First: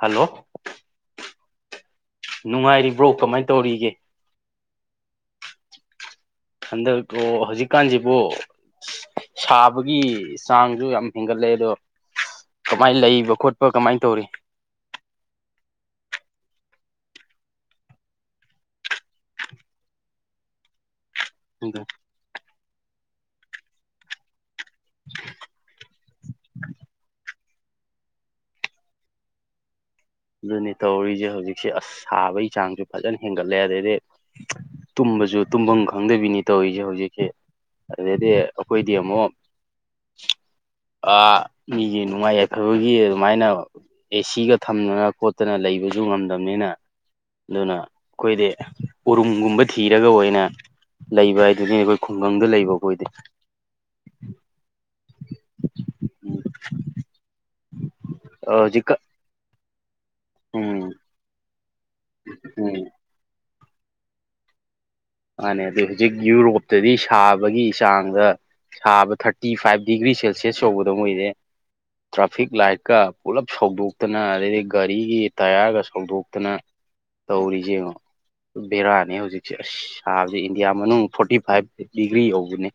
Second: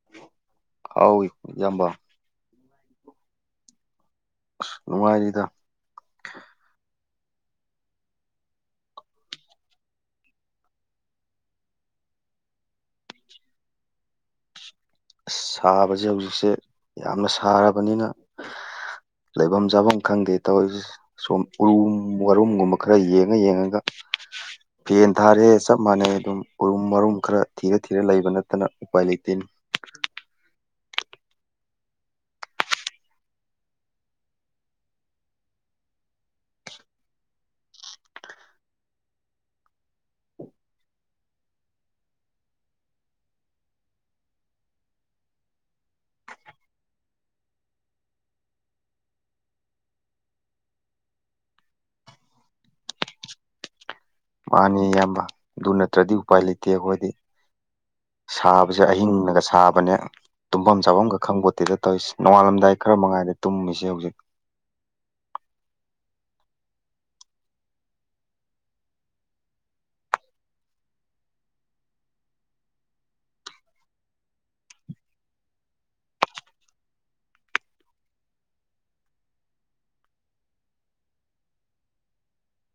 Hello ꯑꯥꯎ ꯏꯌꯥꯝꯕ ꯅꯨꯡꯉꯥꯏꯔꯤꯕ꯭ꯔꯣ ꯀꯃꯥꯏ ꯇꯧꯔꯤꯒꯦ꯫ ꯑꯁ ꯅꯨꯡꯉꯥꯏꯔꯤꯗ꯫ ꯍꯟꯗꯛ ꯔꫭ ꯍꯧꯖꯤꯛꯀꯥꯟꯁꯤꯕꯨ꯫ [unintelligible] ꯁꯥꯕꯒꯤ ꯆꯥꯡꯁꯨ ꯌꯥꯝ ꯍꯦꯟꯒꯠꯂꯛꯑꯦ ꯑꯗꯣ [unintelligible] ꯀꯃꯥꯏꯅ ꯂꯩꯕ ꯈꯣꯠꯄ ꯀꯃꯥꯏꯟ ꯇꯧꯔꯤ꯫ ꯑꯁ ꯁꯥꯕꯁꯦ ꯍꯧꯖꯤꯛꯁꯦ ꯌꯥꯝꯅ ꯁꯥꯔꯕꯅꯤꯅ ꯂꯩꯐꯝ ꯆꯥꯐꯝ ꯈꯪꯗꯦ ꯇꯧꯔꯤꯁꯤ꯫ ꯁꯣꯝ ꯎꯔꯨꯝ ꯋꯥꯔꯨꯝꯒꯨꯝꯕ ꯈꯔ ꯌꯦꯡꯉ ꯌꯦꯡꯉꯒ꯫ ꯐꯦꯟ ꯊꯥꯔꯦ ꯆꯞ ꯃꯥꯟꯅꯩ ꯑꯗꯨꯝ ꯎꯔꯨꯝ ꯃꯔꯨꯝ ꯈꯔ ꯊꯤꯔ-ꯊꯤꯔ ꯂꯩꯕ ꯅꯠꯇꯅ ꯎꯄꯥꯏ ꯂꯩꯇꯦꯅꯦ꯫ ꯑꯗꯨꯅꯤ ꯇꯧꯔꯤꯁꯦ ꯍꯧꯖꯤꯛꯁꯦ ꯑꯁ ꯁꯥꯕꯒꯤ ꯆꯥꯡꯁꯨ ꯐꯖꯅ ꯍꯦꯟꯒꯠꯂꯦ ꯑꯗꯩꯗꯤ꯫ [unintelligible] ꯇꯨꯝꯕꯁꯨ ꯇꯨꯝꯐꯝ ꯈꯪꯗꯕꯤꯅꯤ ꯇꯧꯔꯤꯁꯦ ꯍꯧꯖꯤꯛꯁꯦ꯫ ꯑꯗꯨꯗꯩꯗꯤ ꯑꯩꯈꯣꯏꯗꯤ ꯑꯃꯨꯛ ꯑꯥ ꯃꯤꯒꯤ ꯅꯨꯡꯉꯥꯏ ꯌꯥꯏꯐꯕꯒꯤ ꯑꯗꯨꯃꯥꯏꯅ ꯑꯦꯁꯤꯒ ꯊꯝꯅꯅ ꯈꯣꯠꯇꯅ ꯂꯩꯕꯁꯨ ꯉꯝꯗꯕꯅꯤꯅ꯫ ꯑꯗꯨꯅ ꯈꯣꯏꯗꯤ ꯎꯔꯨꯝꯒꯨꯝꯕ ꯊꯤꯔꯒ ꯑꯣꯏꯅ ꯂꯩꯕ ꯍꯥꯏꯗꯨꯅꯤꯕ ꯈꯨꯡꯒꯪꯗ ꯂꯩꯕ ꯑꯩꯈꯣꯏꯗꯤ꯫ ꯃꯥꯅꯤ ꯏꯌꯥꯝꯕ ꯑꯗꯨ ꯅꯠꯇ꯭ꯔꯗꯤ ꯎꯄꯥꯏ ꯂꯩꯇꯦ ꯑꯈꯣꯏꯗꯤ꯫ ꯁꯥꯕꯁꯦ ꯍꯧꯖꯤꯛꯀ ꯑꯍꯤꯡꯅꯒ ꯁꯥꯕꯅꯦ꯫ ꯇꯨꯝꯐꯝ ꯎꯝ ꯆꯥꯐꯝ ꯈ ꯈꯪꯕꫭꯠꯇꯦꯗ ꯇꯧꯔꯤꯁꯤ ꯅꯣꯡꯉꯥꯜꯂꯝꯗꯥꯏ ꯎꯝ ꯈꯔ ꯃꯉꯥꯏꯔꯦ ꯇꯨꯝꯃꯤꯁꯦ ꯍꯧꯖꯤꯛ꯫ ꯃꯥꯅꯦ ꯑꯗꯨ ꯍꯧꯖꯤꯛ ꯌꯨꯔꯣꯞꯇꯗꯤ ꯁꯥꯕꯒꯤ ꯆꯥꯡꯗ ꯁꯥꯕ ꯊꯥꯔꯇꯤ ꯐꯥꯏꯚ ꯗꯤꯒ꯭ꯔꯤ ꯁꯦꯜꯁꯤꯌꯁ ꯌꯧꯕꯗꯣ ꯃꯣꯏꯁꯦ꯫ ꯇ꯭ꯔꯥꯐꯤꯛ ꯂꯥꯏꯠꯀ ꯄꯨꯜꯂꯞ ꯁꯧꯗꯣꯛꯇꯅ ꯑꯗꯩꯗꯤ ꯒꯥꯔꯤꯒꯤ ꯇꯌꯥꯔꯒ ꯁꯧꯗꯣꯛꯇꯅ꯫ ꯇꯧꯔꯤꯁꯤ ꯌꯦꯉꯣ ꯕꯦꯔꯥꯅꯦ ꯍꯧꯖꯤꯛꯁꯦ ꯑꯁ꯫ ꯁꯥꯕꯁꯤ ꯏꯟꯗꯤꯌꯥ ꯃꯅꯨꯡ ꯐꯣꯔꯇꯤ ꯐꯥꯏꯚ ꯗꯤꯒ꯭ꯔꯤ ꯌꯧꯕꯤꯅꯤ꯫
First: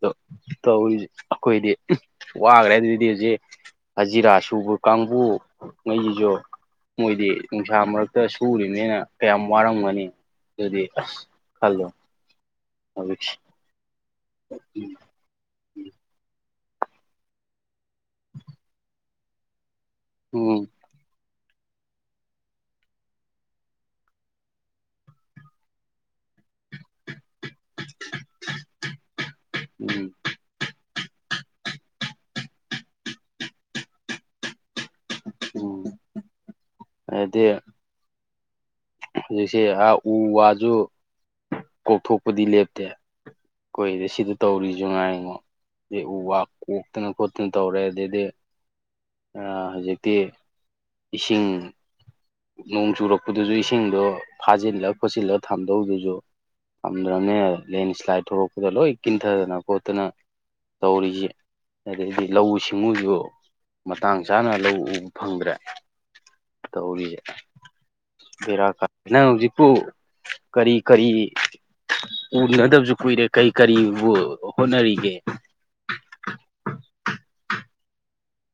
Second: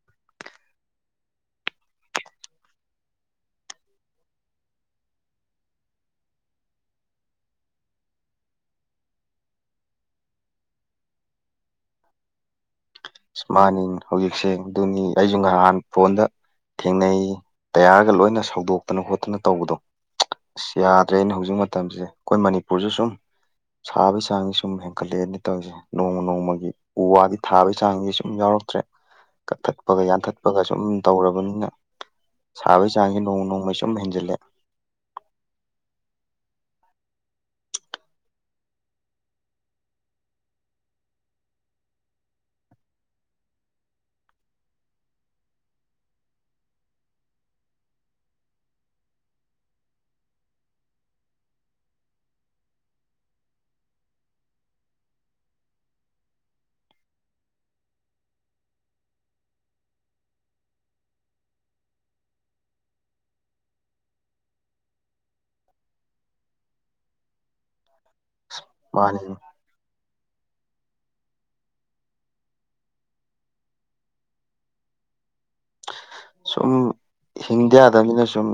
ꯗꫭ ꯇꯧꯔꯤꯁꯦ ꯑꯈꯣꯏꯗꯤ [unintelligible] ꯋꯥꯈ꯭ꯔꯦ ꯑꯗꯨꯗꯤ ꯍꯧꯖꯤꯛ ꯍꯖꯤꯔꯥ ꯁꯨꯕ ꯀꯥꯡꯕꯨ ꯉꯩꯁꯤꯁꯨ ꯃꯣꯏꯗꯤ ꯅꯨꯡꯁꯥ ꯃꯔꯛꯇ ꯁꯨꯔꯤꯅꯤꯅ ꯀꯌꯥꯝ ꯋꯥꯔꯝꯒꯅꯤ ꯑꯗꯨꯗꯤ ꯑꯁ꯫ ꯈꯜꯂꫭ ꯍꯧꯖꯤꯛꯁꯦ꯫ ꯃꯥꯅꯤꯟ ꯍꯧꯖꯤꯛꯁꯦ ꯑꯗꯨꯅꯤ ꯑꯩꯁꯨ ꯉꯍꯥꯟ ꯐꯣꯟꯗ ꯊꯦꯡꯅꯩ ꯇꯌꯥꯔꯒ ꯂꯣꯏꯅ ꯁꯧꯗꯣꯛꯇꯅ ꯈꯣꯠꯇꯅ ꯇꯧꯕꯗꯣ [unintelligible] ꯎꯝ ꯑꯁ ꯌꯥ ꯗ꯭ꯔꯦꯟ ꯍꯧꯖꯤꯛ ꯃꯇꯝꯁꯦ ꯑꯈꯣꯏ ꯃꯅꯤꯄꯨꯔꯁꯨ ꯁꯨꯝ ꯁꯥꯕꯒꯤ ꯆꯥꯡꯁꯦ ꯁꯨꯝ ꯍꯦꯟꯀꯠꯂꯛꯑꯦꯅꯦ ꯇꯧꯏꯁꯦ ꯅꯣꯡꯃ ꯅꯣꯡꯃꯒꯤ ꯎ ꯋꯥꯗꯤ ꯊꯥꯕ ꯆꯥꯡꯁꯦ ꯁꯨꯝ ꯌꯥꯎꯔꯛꯇ꯭ꯔꯦ ꯀꯛꯊꯠꯄꯒ ꯎꯝ ꯌꯥꯟꯊꯠ ꯄꯒ ꯁꯨꯝ ꯇꯧꯔꯕꯅꯤꯅ ꯁꯥꯕꯒꯤ ꯆꯥꯡꯁꯦ ꯅꯣꯡ ꯅꯣꯡꯃꯒꯤ ꯁꯨꯝ ꯍꯦꯟꯖꯜꯂꯦ꯫ ꯎꯝ ꯍꯥꯏꯗꯤ ꯍꯧꯖꯤꯛꯁꯦ ꯎ ꯋꯥꯁꯨ ꯀꯣꯛꯊꯣꯛꯄꯗꯤ ꯂꯦꯞꯇꯦ ꯀꯨꯏꯔꯦ ꯁꯤꯗ ꯇꯧꯔꯤꯁꯨ ꯉꯥꯏꯉꯣ ꯑ ꯎ ꯋꯥ ꯀꯣꯛꯇꯅ ꯈꯣꯠꯇꯅ ꯇꯧꯔꯦ ꯑꯗꯩꯗꯤ ꯍꯧꯖꯤꯛꯇꯤ ꯏꯁꯤꯡ ꯅꯣꯡ ꯆꯨꯔꯛꯄꯗꯨꯁꯨ ꯏꯁꯤꯡꯗꯣ ꯐꯥꯖꯤꯜꯂ ꯈꯣꯠꯆꯤꯜꯂ ꯊꯝꯗꯧꯗꯨꯁꯨ ꯉꯝꯗ꯭ꯔꯕꯅꯦ ꯂꯦꯟꯁ꯭ꯂꯥꯏꯠ ꯊꯣꯛꯂꯛꯄꯗ ꯂꯣꯏ ꯀꯤꯟꯊꯗꯅ ꯈꯣꯠꯇꯅ ꯇꯧꯔꯤꯁꯤ ꯑꯗꯩꯗꯤ ꯂꯧꯎ ꯁꯤꯡꯎꯁꯨ ꯃꯇꯥꯡ ꯆꯥꯅ ꯂꯧ ꯎꯕ ꯐꯪꯗ꯭ꯔꯦ ꯇꯧꯔꯤꯁꯦ ꯕꯦꯔꯥ ꯀꯥꯏ ꯃꯥꯅꯤ ꯅꯪ ꯍꯧꯖꯤꯛꯄꯨ ꯀꯔꯤ ꯀꯔꯤ ꯎꯅꯗꯕꯁꯨ ꯀꯨꯏꯔꯦ ꯀꯔꯤ ꯀꯔꯤꯕꯨ ꯍꯣꯠꯅꯔꯤꯒꯦ ꯁꯨꯝ ꯍꯤꯡꯗ ꯌꯥꯗꯕꯅꯤꯅ ꯁꯨꯝ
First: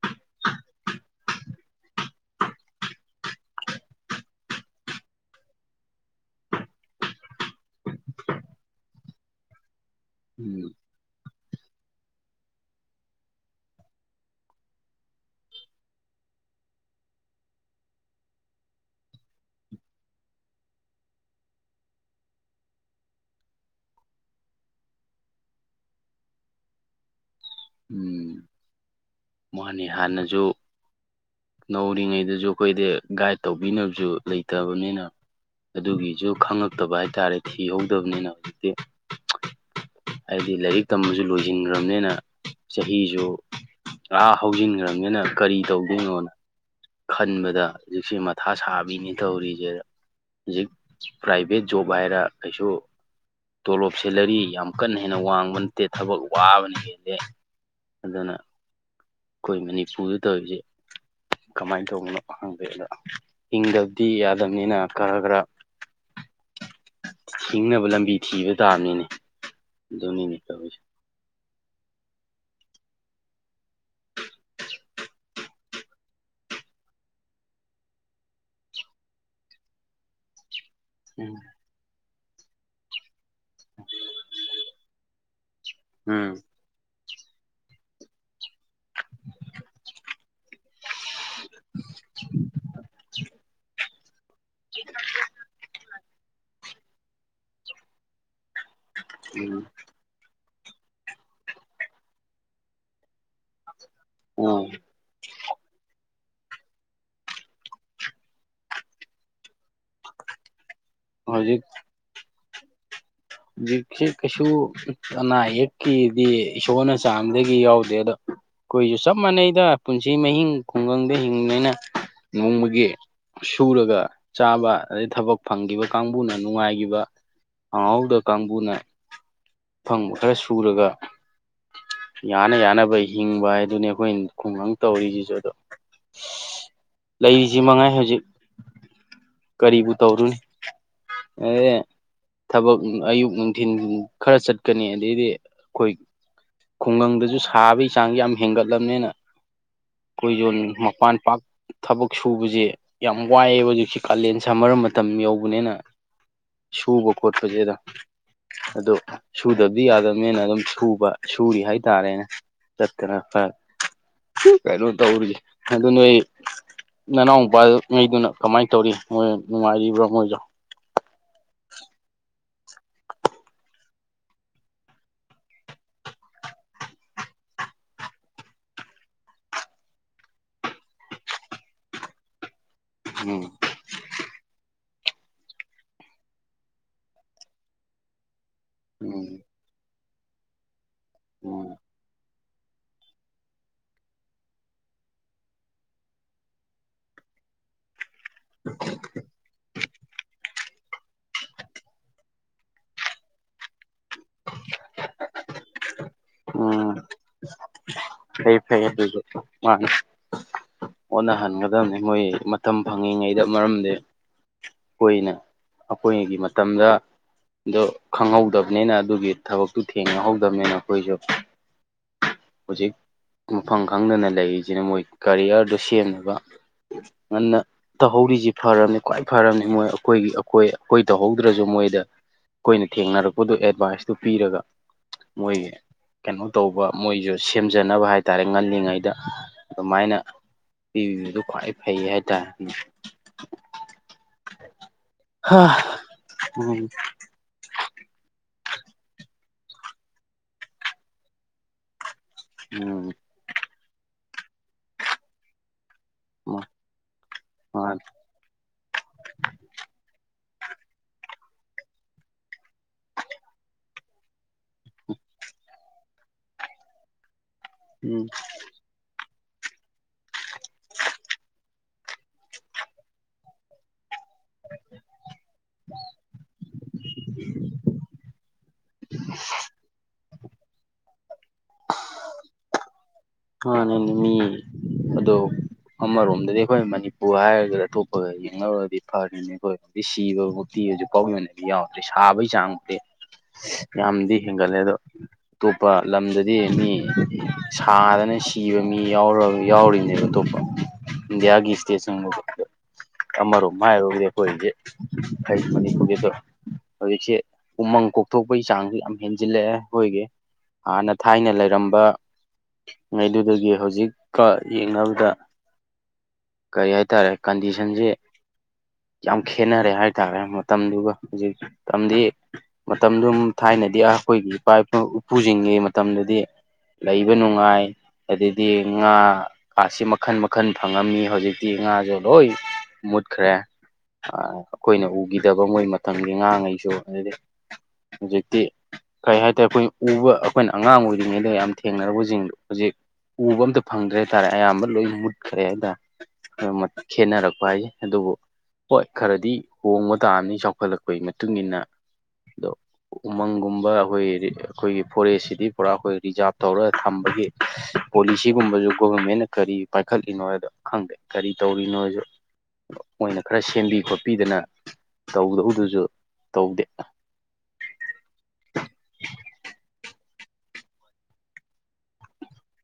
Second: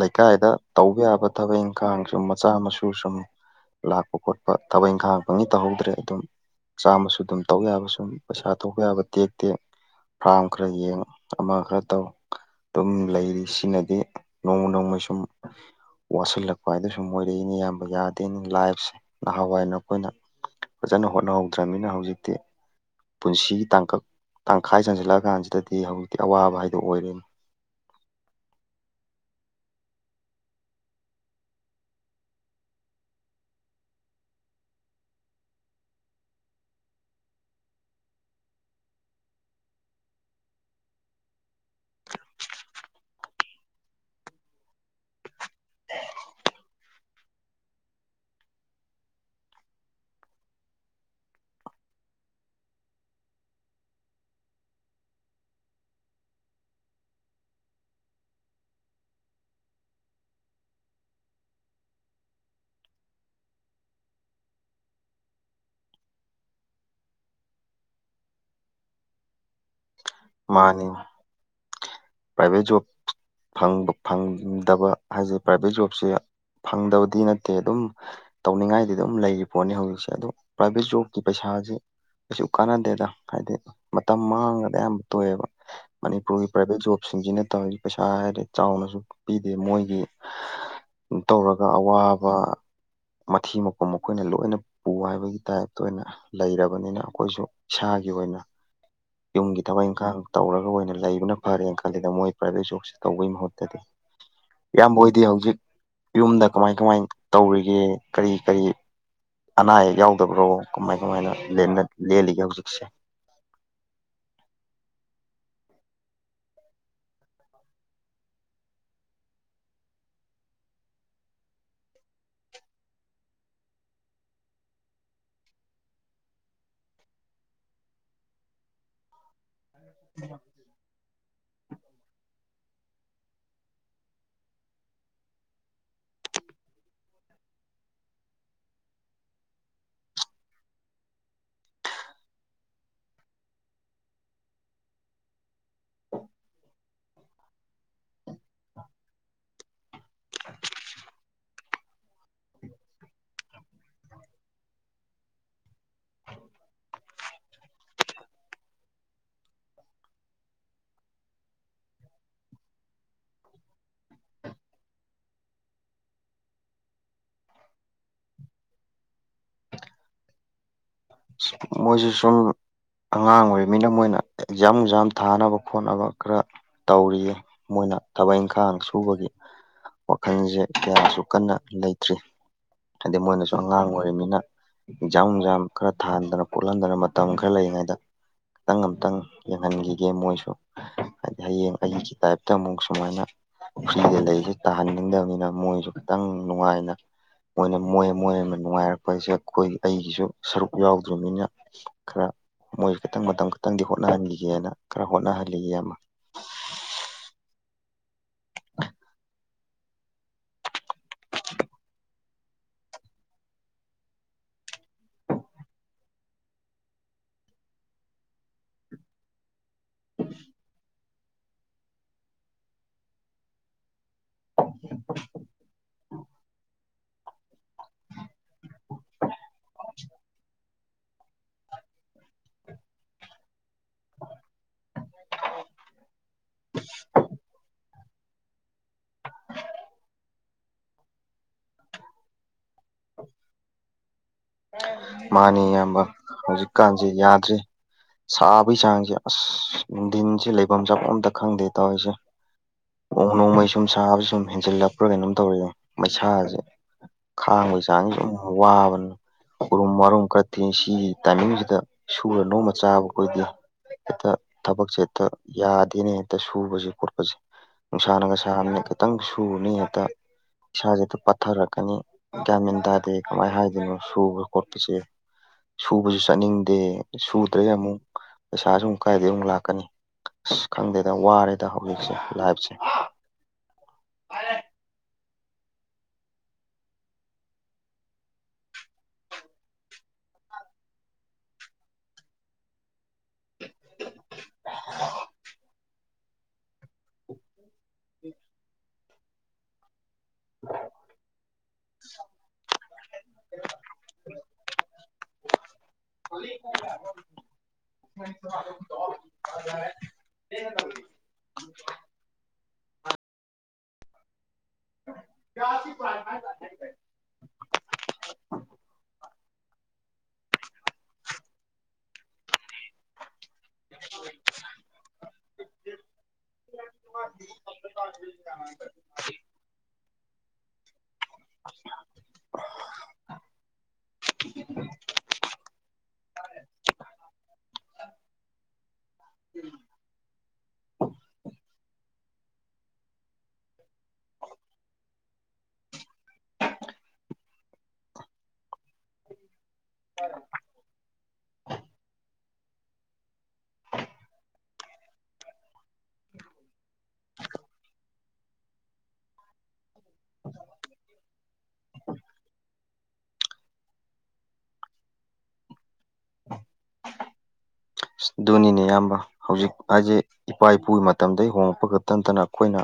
ꯂꯩꯀꯥꯏꯗ ꯇꯧꯕ ꯌꯥꯕ ꯊꯕꯛ ꯏꯪꯈꯥꯡ ꯁꯨꯝ ꯃꯆꯥ ꯃꯁꯨ ꯁꯨꯝ ꯂꯥꯛꯄ ꯈꯣꯠꯄ ꯊꯕꯛ ꯏꯪꯈꯥꯡ ꯐꯪꯉꯤ ꯇꯧꯍꯧꯗ꯭ꯔꯦ ꯑꯗꯨꯝ ꯃꯆꯥ-ꯃꯁꯨ ꯗꯨꯝ ꯇꯧ ꯌꯥꯕ ꯁꯨꯝ ꯄꯩꯁꯥ ꯊꯣꯛꯄ ꯌꯥꯕ ꯇꯦꯛ ꯇꯦꯛ ꯐꯥꯝ ꯈꯔ ꯎꯝ ꯌꯦꯡ ꯑꯃ ꯈꯔ ꯇꯧ ꯑꯗꯨꯝ ꯂꯩꯔꯤ ꯁꯤꯅꯗꯤ ꯅꯣꯡꯃ ꯅꯣꯡꯃꯩ ꯁꯨꯝ ꯋꯥꯠꯁꯤꯜꯂꯛꯄ ꯍꯥꯏꯗꯨ ꯁꯨꯝ ꯑꯣꯏꯔꯛꯏꯅꯦ ꯏꯌꯥꯝꯕ ꯌꯥꯗꯦꯅ ꯂꯥꯏꯐꯁꯦ ꯅꯍꯥꯟꯋꯥꯏ ꯑꯩꯈꯣꯏꯅ ꯐꯖꯅ ꯍꯣꯠꯅ ꯍꯧꯗ꯭ꯔꯕꯅꯤꯅ ꯍꯧꯖꯤꯛꯇꯤ ꯄꯨꯟꯁꯤꯒꯤ ꯇꯥꯡꯀꯛ ꯇꯪꯈꯥꯏ ꯆꯟꯁꯤꯜꯂꯛꯑ ꯀꯥꯟꯁꯤꯗꯗꯤ ꯍꯧꯖꯤꯛꯇꯤ ꯑꯋꯥꯕ ꯍꯥꯏꯗꯣ ꯑꯣꯏꯔꯦꯅꯦ ꯎꯝ ꯃꯥꯅꯤ ꯍꯥꯟꯅꯁꯨ ꯅꯧꯔꯤꯉꯩꯗꯁꯨ ꯑꯩꯈꯣꯏꯗꯤ ꯒꯥꯏꯠ ꯇꯧꯕꯤꯅꯕꯁꯨ ꯂꯩꯇꯕꯅꯤꯅ ꯑꯗꯨꯒꯤꯁꯨ ꯈꯪꯉꯛꯇꯕ ꯍꯥꯏꯇꯥꯔꯦ ꯊꯤꯍꯧꯗꯕꯅꯤꯅ ꯍꯧꯖꯤꯛ ꯍꯥꯏꯗꯤ ꯂꯥꯏꯔꯤꯛ ꯇꯝꯕꯁꯨ ꯂꯣꯏꯁꯤꯟꯈ꯭ꯔꯕꯅꯤꯅ ꯆꯍꯤꯁꯨ ꯑꯥ ꯍꯧꯖꯤꯟꯈ꯭ꯔꯕꯅꯤꯅ ꯀꯔꯤ ꯇꯧꯗꯣꯏꯅꯣꯅ ꯈꯟꯕꯗ ꯍꯧꯖꯤꯛꯁꯤ ꯃꯊꯥ ꯁꯥꯕꯤꯅꯤ ꯇꯧꯔꯤꯁꯦ ꯍꯧꯖꯤꯛ ꯄ꯭ꯔꯥꯏꯚꯦꯠ ꯖꯣꯕ ꯍꯥꯏꯔ ꯀꯩꯁꯨ ꯇꯣꯂꯣꯞ ꯁꯦꯜꯂꯔꯤ ꯌꯥꯝ ꯀꯟꯅ ꯍꯦꯟꯅ ꯋꯥꯡꯕ ꯅꯠꯇꯦ ꯊꯕꯛ ꯋꯥꯕꯅ ꯍꯦꯜꯂꯦ ꯑꯗꯨꯅ ꯈꯣꯏ ꯃꯅꯤꯄꯨꯔꯗ ꯇꯧꯔꯤꯁꯦ ꯀꯃꯥꯏꯅ ꯇꯧꯕꯅꯣ ꯈꯪꯗꯦ ꯑꯗꯨ ꯍꯤꯡꯗꯕꯗꯤ ꯌꯥꯗꯕꯅꯤꯅ ꯈꯔ ꯈꯔ ꯍꯤꯡꯅꯕ ꯂꯝꯕꯤ ꯊꯤꯕ ꯇꯥꯕꯅꯤꯅꯦ ꯑꯗꯨꯝ ꯃꯥꯅꯤ ꯄ꯭ꯔꯥꯏꯚꯦꯠ ꯖꯣꯕ ꯐꯪꯕ ꯐꯪꯗꯕ ꯍꯥꯏꯁꯦ ꯄ꯭ꯔꯥꯏꯚꯦꯠ ꯖꯣꯕꯁꯦ ꯐꯪꯗꯕꯗꯤ ꯅꯠꯇꯦ ꯑꯗꯨꯝ ꯇꯧꯅꯤꯡꯉꯥꯏꯗꯤ ꯑꯗꯨꯝ ꯂꯩꯔꯤ ꯄꯣꯠꯅꯤ ꯍꯧꯖꯤꯛꯁꯦ ꯑꯗꯣ ꯄ꯭ꯔꯥꯏꯕꯦꯠ ꯖꯣꯕ ꯎꯝ ꯄꯩꯁꯥꯥꯁꯦ ꯀꯩꯁꯨ ꯀꯥꯟꯅꯗꯦꯗ ꯍꯥꯏꯗꯤ ꯃꯇꯝ ꯃꯥꯡꯉꯒ ꯑꯌꯥꯝꯕ ꯇꯣꯛꯑꯦꯕ ꯎꯝ ꯃꯅꯤꯄꯨꯔꯒꯤ ꯄ꯭ꯔꯥꯏꯚꯦꯠ ꯖꯣꯕꯁꯤꯡꯁꯤꯅ ꯇꯧꯔꯤꯁꯦ ꯄꯩꯁꯥ ꯍꯥꯏꯔꯦ ꯆꯥꯎꯅꯁꯨ ꯄꯤꯗꯦ ꯃꯣꯏꯒꯤ ꯇꯧꯔꯒ ꯑꯋꯥꯕ ꯃꯊꯤ ꯃꯀꯨꯝ ꯃꯈꯣꯏꯅ ꯂꯣꯏꯅ [unintelligible] ꯄꯥꯏꯕꯒꯤ ꯇꯥꯏꯞꯇ ꯑꯣꯏꯅ ꯂꯩꯔꯕꯅꯤꯅ ꯑꯩꯈꯣꯏꯁꯨ ꯏꯁꯥꯒꯤ ꯑꯣꯏꯅ ꯎꯝ ꯌꯨꯝꯒꯤ ꯊꯕꯛ ꯏꯪꯈꯥꯡ ꯇꯧꯔꯒ ꯑꯣꯏꯅ ꯂꯩꯕꯅ ꯐꯔꯦ ꯈꯂꯦꯗ ꯃꯣꯏ ꯄ꯭ꯔꯥꯏꯚꯦꯠ ꯖꯣꯕꯁꯦ ꯇꯧꯕꯩ ꯃꯍꯨꯠꯇꯗꯤ ꯎꯝ ꯏꯌꯥꯝꯕ ꯍꯣꯢꯗꯤ ꯍꯧꯖꯤꯛ ꯌꯨꯝꯗ ꯀꯃꯥꯏ ꯀꯃꯥꯏ ꯇꯧꯔꯤꯒꯦ ꯀꯔꯤ ꯀꯔꯤ ꯑꯅꯥ ꯑꯌꯦꯛ ꯌꯥꯎꯗꯕ꯭ꯔꯣ ꯀꯃꯥꯏ ꯀꯃꯥꯏꯅ ꯍꯧꯖꯤꯛ ꯂꯦꯟꯅ ꯂꯦꯜꯂꯤꯒꯦ ꯍꯧꯖꯤꯛꯁꯦ ꯍꯧꯖꯤꯛꯁꯦ ꯀꯩꯁꯨ ꯑꯅꯥ ꯑꯌꯦꯛꯀꯤꯗꯤ ꯏꯁꯣꯔꯅ ꯆꯥꯟꯕꯗꯒꯤ ꯌꯥꯎꯗꯦ ꯑꯗꯣ ꯑꯩꯈꯣꯏꯁꯨ ꯆꯞ ꯃꯥꯟꯅꯩꯗ ꯄꯨꯟꯁꯤ ꯃꯍꯤꯡ ꯈꯨꯡꯒꯪꯗ ꯍꯤꯡꯕꯅꯤꯅ ꯅꯣꯡꯃꯒꯤ ꯁꯨꯔꯒ ꯆꯥꯕ ꯑꯗꯩ ꯊꯕꯛ ꯐꯪꯈꯤꯕ ꯀꯥꯡꯕꯨꯅ ꯅꯨꯡꯉꯥꯏꯈꯤꯕ ꯐꯪꯍꯧꯗ ꯀꯥꯡꯕꯨꯅ ꯑꯐꯪꯕ ꯈꯔ ꯁꯨꯔꯒ ꯌꯥꯅ ꯌꯥꯅꯕ ꯍꯤꯡꯕ ꯍꯥꯏꯗꯨꯅꯤ ꯑꯩꯈꯣꯏ ꯈꯨꯡꯒꯪ ꯇꯧꯔꯤꯁꯤꯁꯨ ꯑꯗꯣ ꯂꯩꯔꯤꯁꯤ ꯃꯉꯥꯏ ꯍꯧꯖꯤꯛ ꯀꯔꯤꯕꯨ ꯇꯧꯔꯨꯅꯤ ꯑꯦ [unintelligible] ꯊꯕꯛ ꯑꯌꯨꯛ ꯅꯨꯡꯊꯤꯟ ꯈꯔ ꯆꯠꯀꯅꯤ ꯑꯗꯩꯗꯤ ꯈꯣꯏ ꯈꯨꯡꯒꯪꯗꯁꯨ ꯁꯥꯕꯩ ꯆꯥꯡꯁꯦ ꯌꯥꯝ ꯍꯦꯟꯒꯠꯂꯕꯅꯤꯅ ꯈꯣꯏꯁꯨ ꯃꯄꯥꯟ ꯄꯥꯛ ꯊꯕꯛ ꯁꯨꯕꯁꯦ ꯌꯥꯝ ꯋꯥꯏꯌꯦꯕ ꯍꯧꯖꯤꯛꯁꯦ ꯀꯥꯂꯦꯟ ꯁꯝꯃꯔ ꯃꯇꯝ ꯌꯧꯕꯅꯤꯅ ꯁꯨꯕ ꯈꯣꯠꯄꯁꯤꯗ ꯑꯗꯣ ꯁꯨꯗꯕꯗꯤ ꯌꯥꯗꯕꯅꯤꯅ ꯑꯗꯨꯝ ꯁꯨꯕ ꯁꯨꯔꯤ ꯍꯥꯏꯇꯥꯔꯦꯅꯦ ꯆꯠꯇꯅ ꯈꯔꯥ ꯀꯩꯅꯣ ꯇꯧꯔꯤ ꯑꯗꯨ ꯅꫭꯏ ꯅꯅꯥꯎ ꯅꯨꯄꯥ ꯉꯩꯗꯨꯅ ꯀꯃꯥꯏ ꯇꯧꯔꯤ ꯃꯣꯏ ꯅꯨꯡꯉꯥꯏꯔꯤꯕ꯭ꯔꯥ ꯃꯣꯏꯁꯨ ꯃꯣꯏꯁꯨ ꯁꯨꯝ ꯑꯉꯥꯡ ꯑꯣꯏꯔꯤꯃꯤꯅ ꯃꯣꯏꯅ ꯑꯦꯛꯖꯥꯝ ꯅꯨꯡꯖꯥꯝ ꯊꯥꯅꯕ ꯈꯣꯠꯅꯕ ꯈꯔꯥ ꯇꯧꯔꯤꯌꯦ ꯃꯣꯏꯅ ꯊꯕꯛ ꯏꯪꯈꯥꯡ ꯁꯨꯕꯒꯤ ꯋꯥꯈꯜꯁꯦ ꯀꯌꯥꯁꯨ ꯀꯟꯅ ꯂꯩꯇ꯭ꯔꯤ ꯍꯥꯏꯗꯤ ꯎꯝ ꯃꯣꯏꯅꯁꯨ ꯑꯉꯥꯡ ꯑꯣꯏꯔꯤꯅꯤꯅ ꯑꯦꯛꯖꯥꯝ ꯅꯨꯡꯖꯥꯝ ꯈꯔꯥ ꯊꯥꯍꯟꯗꯅ ꯈꫭꯠꯍꯟꯗꯅ ꯃꯇꯝ ꯈꯔꯥ ꯂꯩꯔꯤꯉꯩꯗ ꯈꯤꯇꯪ ꯑꯃꯇꯪ ꯎꯝ ꯌ‌ꯦꯡ ꯊꯍꯟꯈꯤꯒꯦ ꯃꯣꯏꯁꯨ ꯍꯌꯦꯡ ꯎꯝ ꯑꯩꯒꯤ ꯇꯥꯏꯞꯇ ꯑꯃꯨꯛ ꯁꯨꯃꯥꯏꯅ ꯄꯨꯈ꯭ꯔꯤꯗ ꯂꯩꯔꯤꯁꯤ ꯇꯥꯍꯟꯅꯤꯡꯗꯕꯅꯤꯅ ꯃꯣꯏꯁꯨ ꯈꯤꯇꯪ ꯅꯨꯡꯉꯥꯏꯅ ꯃꯣꯏꯅ ꯃꯣꯏ ꯃꯣꯏ ꯑꯃꯥ ꯅꯨꯡꯉꯥꯏꯔꯛꯄ ꯍꯥꯏꯁꯦ ꯑꯩꯈꯣꯏ ꯑꯩꯒꯤꯁꯨ ꯁꯔꯨꯛ ꯌꯥꯎꯗ꯭ꯔꫭꯕꯅꯤꯅ ꯈꯔꯥ ꯃꯣꯏ ꯈꯤꯇꯪ ꯃꯇꯝ ꯈꯛꯇꯪꯗꯤ ꯍꯣꯠꯅꯍꯟꯈꯤꯒꯦꯅ ꯈꯔꯥ ꯍꯣꯠꯅꯍꯜꯂꯤ ꯏꯌꯥꯝꯕ ꯎꯝ ꯐꯩ ꯐꯩꯌ‌ꯦ ꯑꯗꯨꯁꯨ ꯃꯥꯅꯦ ꯍꯣꯠꯅꯍꯟꯒꯗꯕꯅꯤ ꯃꯣꯏ ꯃꯇꯝ ꯐꯪꯉꯤꯉꯩꯗ ꯃꯔꯝꯗꯤ ꯀꯨꯏꯅꯥ ꯑꯩꯈꯣꯏꯒꯤ ꯃꯇꯝꯗ ꯑꯗꯣ ꯈꯪꯍꯧꯗꯕꯅꯤꯅ ꯑꯗꯨꯒꯤ ꯊꯕꯛ ꯇꯨ ꯊꯦꯡꯅꯍꯧꯗꯕꯅꯤꯅ ꯑꯩꯈꯣꯏꯁꯨ ꯍꯧꯖꯤꯛ ꯃꯐꯝ ꯈꯪꯗꯅ ꯂꯩꯔꯤꯁꯤꯅ ꯃꯣꯏ ꯀꯔꯤꯌꯔꯗꯨ ꯁꯦꯝꯅꯕ ꯉꯟꯅꯥ ꯇꯧꯍꯧꯔꯤꯁꯤ ꯐꯔꯕꯅꯤ ꯈ꯭ꯋꯥꯏ ꯐꯔꯕꯅꯤ ꯃꯣꯏ ꯑꯩꯈꯣꯏꯒꯤ ꯑꯩꯈꯣꯏ ꯑꯩꯈꯣꯏ ꯇꯧꯍꯧꯗ꯭ꯔꯁꯨ ꯃꯣꯏꯗ ꯑꯩꯈꯣꯏꯅ ꯊꯦꯡꯅꯔꯛꯄꯗꯨ ꯑꯦꯗꯚꯥꯏꯁꯇꯨ ꯄꯤꯔꯒ ꯃꯣꯏ ꯀꯩꯅꯣ ꯇꯧꯕ ꯃꯣꯏꯁꯨ ꯁꯦꯝ ꯖꯅꯕ ꯍꯥꯏꯇꯥꯔꯦ ꯉꯜꯂꯤꯉꯩꯗ ꯑꯗꯨꯃꯥꯏꯅ ꯄꯤꯕꯤꯕꯗꯨ ꯈ꯭ꯋꯥꯏ ꯐꯩ ꯍꯥꯏꯇꯥꯔꯦ [unintelligible] ꯃꯥꯅꯤ ꯍꯥ ꯏꯌꯥꯝꯕ ꯎꯝ ꯍꯧꯖꯤꯛꯀꯥꯟꯁꯤ ꯌꯥꯗ꯭ꯔꯤ ꯁꯥꯕꯩ ꯆꯥꯡꯁꯦ ꯑꯁ ꯅꯨꯡꯊꯤꯟꯁꯦ ꯂꯩꯐꯝ ꯆꯥꯐꯝ ꯑꯝꯇ ꯈꯪꯗꯦ ꯇꯧꯔꯤꯁꯦ ꯎꯝ ꯅꫭꯡ ꯅꯣꯡꯃꯩ ꯁꯨꯝ ꯁꯥꯕ ꯁꯨꯝ ꯍꯦꯟꯖꯤꯜꯂꯛꯄ꯭ꯔꯥ ꯀꯩꯅꯣꯝ ꯇꯧꯔꯤꯅ‌ꯦ ꯃꯩꯁꯥꯁꯦ ꯎꯝ ꯈꯥꯡꯕꯒꯤ ꯆꯥꯡꯁ‌ꯦ ꯑꯗꯨꯝ ꯋꯥꯕꯅꯤ ꯎ꯭ꯔꯨꯝ ꯋꯔꯨꯝ ꯈꯔꯥ ꯊꯤ ꯁꯤꯒꯤ ꯇꯥꯏꯃꯤꯡꯁꯤꯗ ꯁꯨꯔ ꯅꯣꯡꯃ ꯆꯥꯕ ꯈꯣꯏꯗꯤ ꯍꯦꯛꯇ ꯊꯕꯛꯁꯦ ꯍꯦꯛꯇ ꯌꯥꯗꯦꯅꯦ ꯍꯦꯛꯇ ꯁꯨꯕꯁꯦ ꯈꯣꯠꯄꯁꯦ ꯎꯝ ꯅꯨꯡꯁꯥꯅꯒ ꯁꯥꯥꯕꯅ‌ꯦ ꯈꯤꯇꯪ ꯁꯨꯔꯨꯅꯤ ꯍꯦꯛꯇ ꯏꯁꯥꯁꯦ ꯍ‌ꯦꯇ ꯄꯠꯊꯔꯛꯀꯅꯤ ꯒ꯭ꯌꯥꯟ ꯃ‌ꯦꯟ ꯇꯥꯗꯦ ꯀꯃꯥꯏ ꯍꯥꯏꯗꯣꯏꯅꯣ ꯁꯨꯕ ꯈꯣꯠꯄꯁꯦ ꯁꯨꯕꯁꯨ ꯆꯠꯅꯤꯡꯗꯦ ꯁꯨꯗ꯭ꯔꯒ ꯑꯃꯨꯛ ꯄꯩꯁꯥꯁꯨ ꯑꯃꯨꯛ ꯀꯥꯏꯗꯩ ꯑꯃꯨꯛ ꯂꯥꯛꯀꯅꯤ ꯑꯁ ꯈꯪꯗꯦꯗ ꯋꯥꯔꯦꯗ ꯍꯧꯖꯤꯛꯁꯦ ꯂꯥꯏꯞꯁꯦ ꯃꯥꯟꯅꯤ ꯃꯤ ꯑꯗꯣ ꯑꯃꯔꯣꯝꯗꯗꯤ ꯑꯩꯈꯣꯏ ꯃꯅꯤꯄꯨꯔ ꯍꯥꯏꯔꯒ ꯑꯇꯣꯞꯄꯒ ꯌꯦꯡꯅꯔꯨꯔꯗꯤ ꯐꯔꯤꯅꯦ ꯈꯣꯏ ꯁꯤꯕ ꯕꯛꯇꯤ ꯍꯧꯖꯤꯛ ꯐꯥꯎꯒꯤ ꯑꯣꯏꯅꯗꯤ ꯌꯥꯎꯗ꯭ꯔꯤ ꯁꯥꯕꯩ ꯆꯥꯡꯕꯨꯗꯤ ꯌꯥꯝꯗꯤ ꯍꯦꯟꯒꯠꯂꯦ ꯑꯗꯣ ꯇꯣꯞꯄ ꯂꯝꯗꯗꯤ ꯃꯤ ꯁꯥꯗꯅ ꯁꯤꯕ ꯃꯤ ꯌꯥꯎꯔ ꯌꯥꯎꯔꯤꯅꯦꯕ ꯇꯣꯞ ꯄ ꯏꯟꯗꯤꯌꯥꯒꯤ ꯏꯁꯇ‌ꯦꯠ [unintelligible] ꯑꯃꯔꯣꯝ ꯍꯥꯏꯔꯨꯗꯤ ꯑꯈꯣꯏꯗꯤ [unintelligible] ꯃꯅꯤꯄꯨꯔꯒꯤꯁꯨ ꯍꯧꯖꯤꯛꯁꯦ ꯎꯃꯪ ꯀꯣꯛꯊꯣꯛꯄꯩ ꯆꯥꯡꯁꯤ ꯌꯥꯝ ꯍꯦꯟꯖꯤꯜꯂ‌ꯦꯑꯦ ꯑꯩꯈꯣꯏꯒꯤ ꯍꯥꯟꯅ ꯊꯥꯏꯅ ꯂꯩꯔꯝꯕ ꯉꯩꯗꯨꯗꯒꯤ ꯍꯧꯖꯤꯛꯀ ꯌꯦꯡꯅꯕꯗ ꯀꯔꯤ ꯍꯥꯏꯇꯥꯔꯦ ꯀꯟꯗꯤꯁꯟꯁꯤ ꯌꯥꯝ ꯈꯦꯠꯅꯔꯦ ꯍꯥꯏꯇꯥꯔꯦ ꯃꯇꯝꯗꯨꯒ ꯍꯨꯖꯤꯛ ꯃꯇꯝꯗꯤ ꯃꯇꯝꯗꯨꯝ ꯊꯥꯏꯅꯗꯤ ꯑꯩꯈꯣꯏꯒꯤ ꯏꯄꯥ ꯏ ꯏꯄꯨꯁꯤꯡꯒꯤ ꯃꯇꯝꯗꯨꯗꯤ ꯂꯩꯕ ꯅꯨꯡ ꯉꯥꯏ ꯑꯗꯨꯗꯩꯗꯤ ꯉꯥ ꯄꯥꯠꯁꯤ ꯃꯈꯟ ꯃꯈꯟ ꯐꯪꯉꯝꯃꯤ ꯍꯧꯖꯤꯛꯇꯤ ꯉꯥꯁꯨ ꯂꯣꯏ ꯃꯨꯠꯈ꯭ꯔꯦ ꯑ ꯑꯈꯣꯏꯅ ꯎꯈꯤꯗꯕ ꯃꯣꯏ ꯃꯇꯝꯒꯤ ꯉꯉꯥꯡꯉꯩꯁꯨ ꯑꯗꯨꯗꯩ ꯍꯧꯖꯤꯛꯇꯤ ꯀꯩ ꯍꯥꯏꯇꯥꯔ ꯑꯩꯈꯣꯏ ꯎꯕ ꯑꯈꯣꯏꯅ ꯑꯉꯥꯡ ꯑꯣꯏꯔꯤꯉꯩꯗ ꯌꯥꯝ ꯊꯦꯡꯅꯔꯕꯖꯤꯡꯗꯣ ꯍꯨꯖꯤꯛ ꯎꯕ ꯑꯝꯇ ꯐꯪꯗ꯭ꯔꯦ ꯍꯥꯏꯇꯥꯔꯦ ꯑꯌꯥꯝꯕ ꯂꯣꯏ ꯃꯨꯠꯈ꯭ꯔꯦ ꯍꯥꯏꯇꯥꯔ [unintelligible] ꯈꯦꯠꯅꯔꯛꯄ ꯍꯥꯏꯖ‌ꯦ ꯑꯗꯨꯕꯨ ꯍꯣꯏ ꯈꯔꯗꯤ ꯍꯣꯡꯕ ꯇꯥꯕꯅꯤ ꯆꯥꯎꯈꯠꯂꯛ ꯄꯩ ꯃꯇꯨꯡ ꯏꯟꯅ ꯗꯣ ꯎꯃꯪꯒꯨꯝꯕ ꯑꯈꯣꯏ ꯔꯤ ꯑꯈꯣꯏꯒꯤ ꯐꯣꯔꯦꯁꯁꯤꯗꯤ ꯄꯨꯔꯥ ꯑꯩꯈꯣꯏ ꯔꯤꯖꯥꯕ ꯇꯧꯔ ꯊꯝꯕꯒꯤ ꯄꯣꯂꯤꯁꯤꯒꯨꯝꯕꯖꯨ ꯒꯣꯔꯃꯦꯟꯅ ꯀꯔꯤ ꯄꯥꯏꯈꯠꯂꯤꯅꯣ ꯍꯥꯏꯗꯣ ꯈꯪꯗꯦ ꯀꯔꯤ ꯇꯧꯔꯤꯅꯣꯖꯨ ꯃ‌ꯣꯏꯅ ꯈꯔ ꯁꯦꯝꯕꯤ ꯈꯣꯠꯄꯤꯗꯅ ꯇꯧꯗꯧꯗꯨꯁꯨ ꯇꯧꯗꯦ ꯑꯁ ꯗꯨꯅꯤꯅꯦ ꯏꯌꯥꯝꯕ ꯍꯧꯖꯤꯛ ꯍꯥꯏꯖ‌ꯦ ꯏꯄꯥ ꯏꯄꯨꯒꯤ ꯃꯇꯝꯗꯩ ꯍꯣꯉꯛꯄ ꯈꯛꯇ ꯅꯠꯇꯅ ꯈꯣꯏꯅ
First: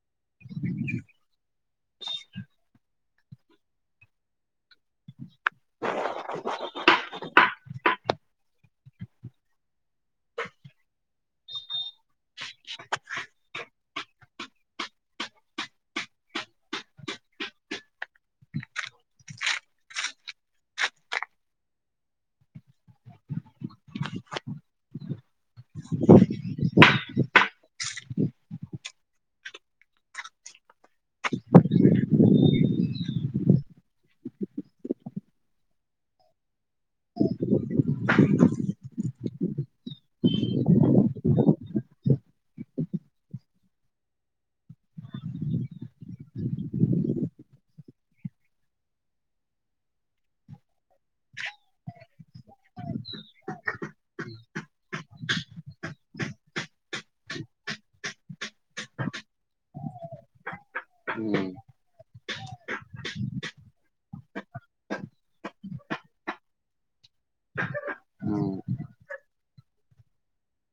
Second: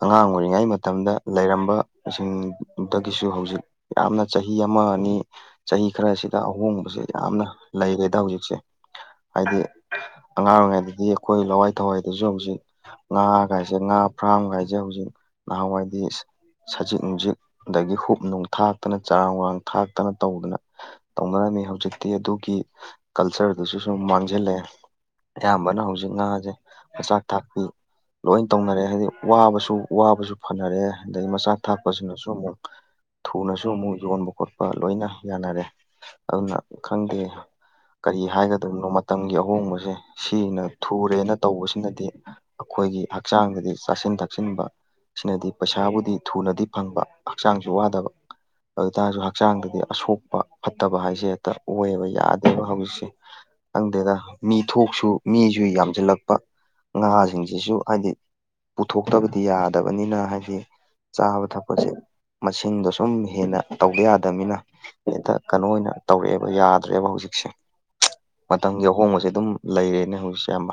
ꯑꯉꯥꯡ ꯑꯣꯏꯔꯤꯉꯩ ꯃꯇꯝꯗ ꯂꯩꯔꯝꯕ ꯑꯁꯤꯡ ꯗꯒꯤꯁꯨ ꯍꯧꯖꯤꯛ ꯌꯥꯝꯅ ꯆꯍꯤ ꯑꯃ ꯑꯅꯤ ꯆꯍꯤ ꯈꯔꯁꯤꯗ ꯑꯍꯣꯡꯕꯁꯦ ꯌꯥꯝꯅ ꯂꯩꯔꯦꯗ ꯍꯧꯖꯤꯛꯁꯦ ꯍꯥꯏꯗꯤ ꯑꯉꯥꯡ ꯑꯣꯏꯔꯤꯉꯩꯗꯗꯤ ꯑꯩꯈꯣꯏ ꯂꯋꯥꯏ ꯊꯋꯥꯏꯗꯁꯨ ꯍꯧꯖꯤꯛ ꯉꯥ ꯒꯥꯏꯁꯦ ꯉꯥ ꯐ꯭ꯔꯥꯝꯒ ꯍꯥꯏꯖ‌ꯦ ꯍꯧꯖꯤꯛ ꯅꯍꯥꯟꯋꯥꯏꯗꯤ ꯏꯁ ꯁꯖꯤꯛ ꯅꯨꯡꯁꯤꯛ ꯑꯗꯒꯤ ꯍꯨꯞ ꯅꯨꯡ ꯊꯥꯛꯇꯅ ꯆꯔꯥꯡ ꯋꯥꯔꯥꯡ ꯊꯥꯛꯇꯅ ꯇꯧꯗꯅ ꯇꯧꯅꯔꯝꯃꯤ ꯍꯧꯖꯤꯛꯇꯤ ꯑꯗꯨꯒꯤ ꯀꯜꯆꯔꯗꯨꯁꯨ ꯁꯨꯝ ꯃꯥꯡꯖꯤꯜꯂꯑꯦ ꯑꯌꯥꯝꯕꯅ ꯍꯧꯖꯤꯛ ꯉꯥꯖ‌ꯦ ꯃꯆꯥꯛ ꯊꯥꯛꯄꯤ ꯂꯣꯏꯟ ꯇꯧꯅꯔ‌ꯦ ꯍꯥꯏꯗꯤ ꯋꯥꯕꯁꯨ ꯋꯥꯕꯁꯨ ꯐꯅꯔꯦ ꯑꯗꯩ ꯃꯆꯥꯛ ꯊꯥꯛꯄꯁꯤꯅꯁꯨ ꯑꯃꯨꯛ ꯊꯨꯅꯁꯨ ꯑꯃꯨꯛ ꯌꯣꯟꯕ ꯈꯣꯠꯄ ꯂꯣꯏꯅ ꯌꯥꯅꯔꯦ ꯑꯗꯨꯅ ꯈꯪꯗꯦ ꯀꯔꯤ ꯍꯥꯏꯒꯗꯕꯅꯣ ꯃꯇꯝꯒꯤ ꯑꯍꯣꯡꯕꯖ‌ꯦ ꯁꯤꯅ ꯊꯨꯔꯦꯅ ꯇꯧꯕꯁꯤꯅꯗꯤ ꯑꯈꯣꯏꯒꯤ ꯍꯛꯆꯥꯡꯗꯗꯤ ꯆꯥꯁꯤꯟ ꯊꯛꯁꯤꯟꯕ ꯁꯤꯅꯗꯤ ꯄꯩꯁꯥꯕꯨꯗꯤ ꯊꯨꯅꯗꯤ ꯐꯪꯕ ꯍꯛꯆꯥꯡꯁꯨ ꯋꯥꯗꯕ ꯑꯗꯨ ꯇꯥꯔꯁꯨ ꯍꯛꯆꯥꯡꯗꯗꯤ ꯑꯁꯣꯛꯄ ꯐꯠꯇꯕ ꯍꯥꯏꯁꯦ ꯍꯦꯛꯇ ꯑꯣꯏꯕ ꯌꯥꯗꯦꯕ ꯍꯧꯖꯤꯛꯁꯦ ꯈꯪꯗꯦꯗ ꯃꯤ ꯊꯣꯛꯁꯨ ꯃꯤꯁꯨ ꯌꯥꯝꯖꯤꯜꯂꯛꯄ ꯉꯥꯁꯤꯡꯁꯤꯁꯨ ꯍꯥꯏꯗꯤ ꯄꯨꯊꯣꯛꯇꯕꯗꯤ ꯌꯥꯗꯕꯅꯤꯅ ꯍꯥꯏꯗꯤ ꯆꯥꯕ ꯎꯝ ꯊꯛꯄꯁꯦ ꯃꯁꯤꯡꯗꯣ ꯁꯨꯝ ꯍꯦꯟꯅ ꯇꯧꯗ ꯌꯥꯗꯕꯅꯤꯅ ꯍ‌ꯦꯛꯇ ꯀꯩꯅꯣ ꯑꯣꯏꯅ ꯇꯧꯔꯛꯑꯦꯕ ꯌꯥꯗ꯭ꯔꯦꯕ ꯍꯧꯖꯤꯛꯁꯦ ꯎꯝ ꯃꯇꯝꯒꯤ ꯑꯍꯣꯡꯕꯖꯦ ꯑꯗꯨꯝ ꯂꯩꯔꯦꯅꯦ ꯍꯧꯖꯤꯛꯁꯦ ꯑꯌꯥꯝꯕ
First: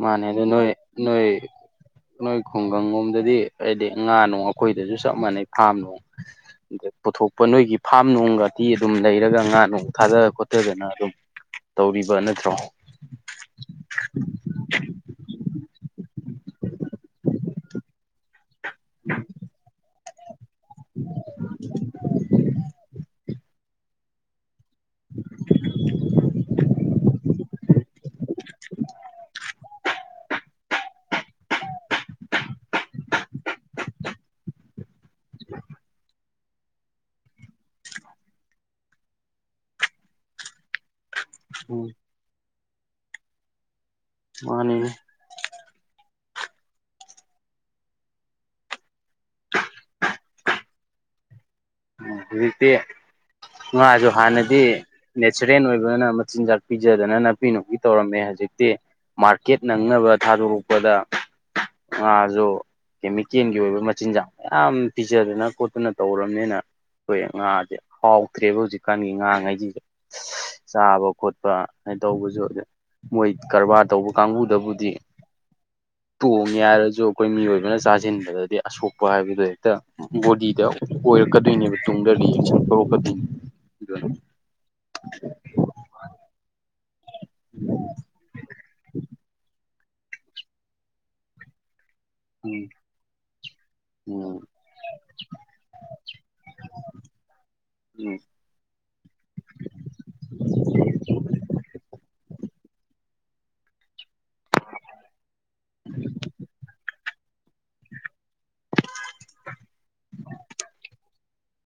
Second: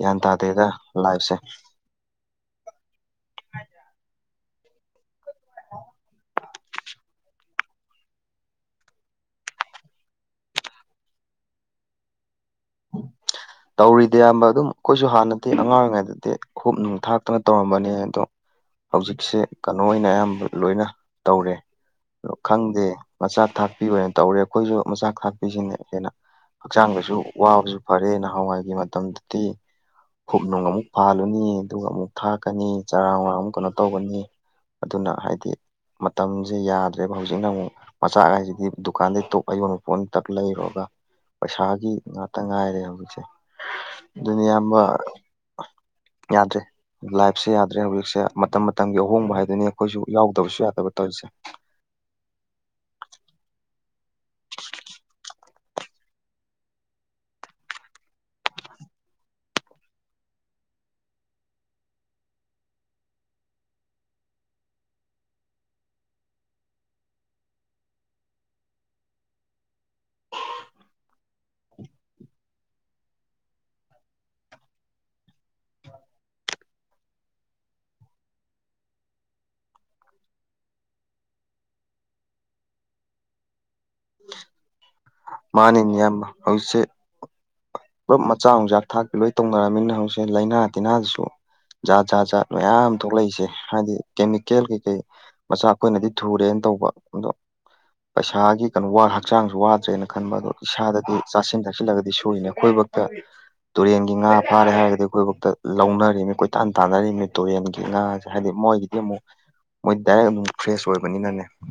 ꯒ꯭ꯌꯥꯟ ꯃꯥꯅꯦ ꯑꯗꯨ ꯇꯥꯗꯦꯗ ꯅꯣꯏ ꯅꯣꯏ ꯂꯥꯏꯐꯁꯦ ꯅꯣꯏ ꯈꯨꯡꯒꯪ ꯂꯣꯝꯗꯗꯤ ꯑꯩꯗꯤ ꯉꯥ ꯅꯨꯡ__ ꯑꯩꯈꯣꯏꯗꯖꯨ ꯆꯞ ꯃꯥꯟꯅꯩ ꯐꯥꯝ ꯅꯨꯡ ꯑꯗꯩ ꯄꯨꯊꯣꯛ__ ꯄ ꯅꯣꯏꯒꯤ ꯐꯥꯝ ꯅꯨꯡꯒꯇꯤ ꯑꯗꯨꯝ ꯂꯩꯔꯒ ꯉꯥ ꯅꯨꯡ ꯊꯥꯗ ꯈꯣꯠꯊꯗꯅ ꯑꯗꯨꯝ ꯇꯧꯔꯤꯕ ꯅꯠꯇ꯭ꯔꯣ ꯇꯧꯔꯤꯗ ꯏꯌꯥꯝꯕ ꯑꯗꯨꯝ ꯑꯩꯈꯣꯏꯁꯨ ꯍꯥꯟꯅꯗꯤ ꯑꯉꯥꯡ ꯑꯣꯏꯔꯤꯉꯩꯗꯗꯤ ꯈꯣꯞ ꯅꯨꯡ ꯊꯥꯛꯇꯅ ꯇꯧꯔꯝꯕꯅꯤ ꯑꯗꯣ ꯍꯧꯖꯤꯛꯁꯦ ꯀꯥꯅꯣ ꯑꯣꯏꯅ ꯑꯌꯥꯝꯕ ꯂꯣꯏꯅ ꯇꯧꯔꯦ ꯑꯗꯣ ꯈꯪꯗꯦ ꯃꯆꯥꯛ ꯊꯥꯛꯄꯤ ꯑꯣꯏꯅ ꯇꯧꯔꯦ ꯑꯩꯈꯣꯏꯖꯨ ꯃꯆꯥꯛ ꯊꯥꯛꯄꯤꯁꯤꯅ ꯍꯦꯟꯅ ꯍꯛꯆꯥꯡꯗꯁꯨ ꯋꯥꯕꯁꯨ ꯐꯔꯦ ꯅꯍꯥꯋꯥꯏꯒꯤ ꯃꯇꯝꯗꯗꯤ ꯍꯨꯞ ꯅꯨꯡ ꯑꯃꯨꯛ ꯐꯥꯜꯂꯨꯅꯤ ꯑꯗꯨꯒ ꯑꯃꯨꯛ ꯊꯥꯛꯀꯅꯤ ꯆꯔꯥꯡ ꯅꯨꯔꯥꯡ ꯑꯃꯨꯛ ꯀꯅꯣ ꯇꯧꯒꯅꯤ ꯑꯗꯨꯅ ꯍꯥꯏꯗꯤ ꯃꯇꯝꯖꯦ ꯌꯥꯗ꯭ꯔꯦꯕ ꯍꯧꯖꯤꯛꯅ ꯑꯃꯨꯛ ꯃꯆꯥꯛ ꯍꯥꯏꯖꯤꯗꯤ ꯗꯨꯀꯥꯟꯗꯩ ꯇꯣꯞ ꯑꯌꯣꯟꯕ ꯄꯣꯠꯅꯤꯅ ꯇꯛ ꯂꯩꯔꯨꯔꯒ ꯎꯝ ꯄꯩꯁꯥꯒꯤ ꯉꯥꯠ__ ꯇ ꯉꯥꯏꯔꯦ ꯍꯧꯖꯤꯛꯁꯦ ꯑꯗꯨꯅꯤ ꯏꯌꯥꯝꯕ ꯃꯥꯅꯤꯅꯦ ꯌꯥꯗ꯭ꯔꯦ ꯂꯥꯏꯐꯁꯦ ꯌꯥꯗ꯭ꯔꯦ ꯍꯧꯖꯤꯛꯁꯦ ꯃꯇꯝ ꯃꯇꯝꯒꯤ ꯑꯍꯣꯡꯕ ꯍꯥꯏꯗꯨꯅꯤ ꯑꯩꯈꯣꯏꯁꯨ ꯌꯥꯎꯗꯕꯁꯨ ꯌꯥꯗꯕ ꯇꯧꯔꯤꯁꯦ ꯍꯧꯖꯤꯛꯇꯤ ꯉꯥꯖꯨ ꯍꯥꯟꯅꯗꯤ ꯅꯦꯆꯔꯦꯜ ꯑꯣꯏꯕꯅ ꯃꯆꯤꯟꯖꯥꯛ ꯄꯤꯖꯗꯅ ꯅꯥꯄꯤ ꯅꯨꯡꯄꯤ ꯇꯧꯔꯝꯃꯦ ꯍꯧꯖꯤꯛꯇꯤ ꯃꯥꯔꯀꯦꯠ ꯅꯪꯅꯕ ꯊꯥꯗꯣꯔꯛꯄꯗ ꯉꯥꯖꯨ ꯀꯦꯃꯤꯀꯦꯟꯒꯤ ꯑꯣꯏꯕ ꯃꯆꯤꯟꯖꯥꯛ ꯃꯌꯥꯝ ꯄꯤꯖꯗꯅ ꯈꯣꯠꯇꯅ ꯇꯧꯔꯝꯅꯤꯅ ꯈꯣꯏ ꯉꯥꯖꯦ ꯍꯥꯎꯇ꯭ꯔꯦꯕ ꯍꯧꯖꯤꯛꯀꯥꯟꯒꯤ ꯉꯥꯉꯩꯖꯤꯖꯨ ꯁꯁ ꯆꯥꯕ ꯈꯣꯠꯄ ꯑꯩ ꯇꯧꯕꯖꯨꯗꯦ__ ꯃꯣꯏ ꯀꯔꯕꯥꯔ ꯇꯧꯕ ꯀꯥꯡꯕꯨꯗꯕꯨꯗꯤ ꯇꯣꯡꯉꯦ ꯍꯥꯏꯔꯖꯨ ꯑꯩꯈꯣꯏ ꯃꯤꯑꯣꯏꯕꯅ ꯆꯥꯁꯤꯟꯕꯗꯗꯤ ꯑꯁꯣꯛꯄ ꯍꯥꯏꯕꯗꯣ ꯍꯦꯛꯇ ꯕꯣꯗꯤꯗ ꯑꯣꯏꯔꯛꯀꯗꯣꯏꯅꯦꯕ ꯇꯨꯡꯗ ꯔꯤꯌꯦꯛꯁꯟ ꯇꯧꯔꯛꯀꯗꯣꯏꯅꯤ ꯑꯗꯨꯅ ꯃꯥꯅꯤꯅꯦ ꯏꯌꯥꯝꯕ ꯍꯧꯖꯤꯛꯁꯦ [inaudible] ꯄꯨꯜꯂꯞ ꯃꯆꯥꯛ ꯅꯨꯖꯥꯛ ꯊꯥꯛꯇ ꯂꯣꯏ ꯇꯧꯅꯔꯃꯤꯅ ꯍꯧꯁꯦ ꯂꯩꯅꯥ ꯇꯤꯅꯥꯁꯨ ꯖꯥꯠ ꯖꯥ ꯖꯥꯠ ꯎꯝ ꯃꯌꯥꯝ ꯊꯣꯛꯂꯛꯏꯁꯦ ꯍꯥꯏꯗꯤ ꯎꯝ ꯀꯦꯃꯤꯀꯦꯜ ꯀꯩꯀꯩ ꯃꯆꯥ ꯑꯩꯈꯣꯏꯅꯗꯤ ꯊꯨꯔꯦꯅ ꯇꯧꯕ ꯑꯗꯣ ꯎꯝ ꯄꯩꯁꯥꯒꯤ ꯀꯅꯣ ꯋꯥ ꯍꯛꯆꯥꯡꯁꯨ ꯋꯥꯗ꯭ꯔꯦꯅ ꯈꯟꯕ ꯑꯗꯣ ꯏꯁꯥꯗꯗꯤ ꯆꯥꯁꯤꯟ ꯊꯛꯁꯤꯜꯂꯒꯗꯤ ꯁꯣꯏꯅꯦ ꯌꯦꯉꯣ__ ꯑꯩꯈꯣꯏꯕꯛꯇ ꯇꯨꯔꯦꯟꯒꯤ ꯉꯥ ꯐꯥꯔꯦ ꯍꯥꯏꯔꯒꯗꯤ ꯑꯩꯈꯣꯏꯕꯧꯛꯇ ꯂꯧꯅꯔꯤꯅꯤ ꯀꯣꯏꯇꯥꯟ ꯇꯥꯟꯅꯔꯤꯝꯅꯤ ꯇꯨꯔꯦꯟꯒꯤ ꯉꯥꯁꯦ ꯍꯥꯏꯗꯤ ꯃꯣꯏꯒꯤ__ ꯒꯤ ꯑꯃꯨꯛ ꯃꯣꯏ ꯗꯥꯏꯔꯦꯛ ꯑꯗꯨꯝ ꯐ꯭ꯔꯦꯁ ꯑꯣꯏꯕꯅꯤꯅꯅꯦ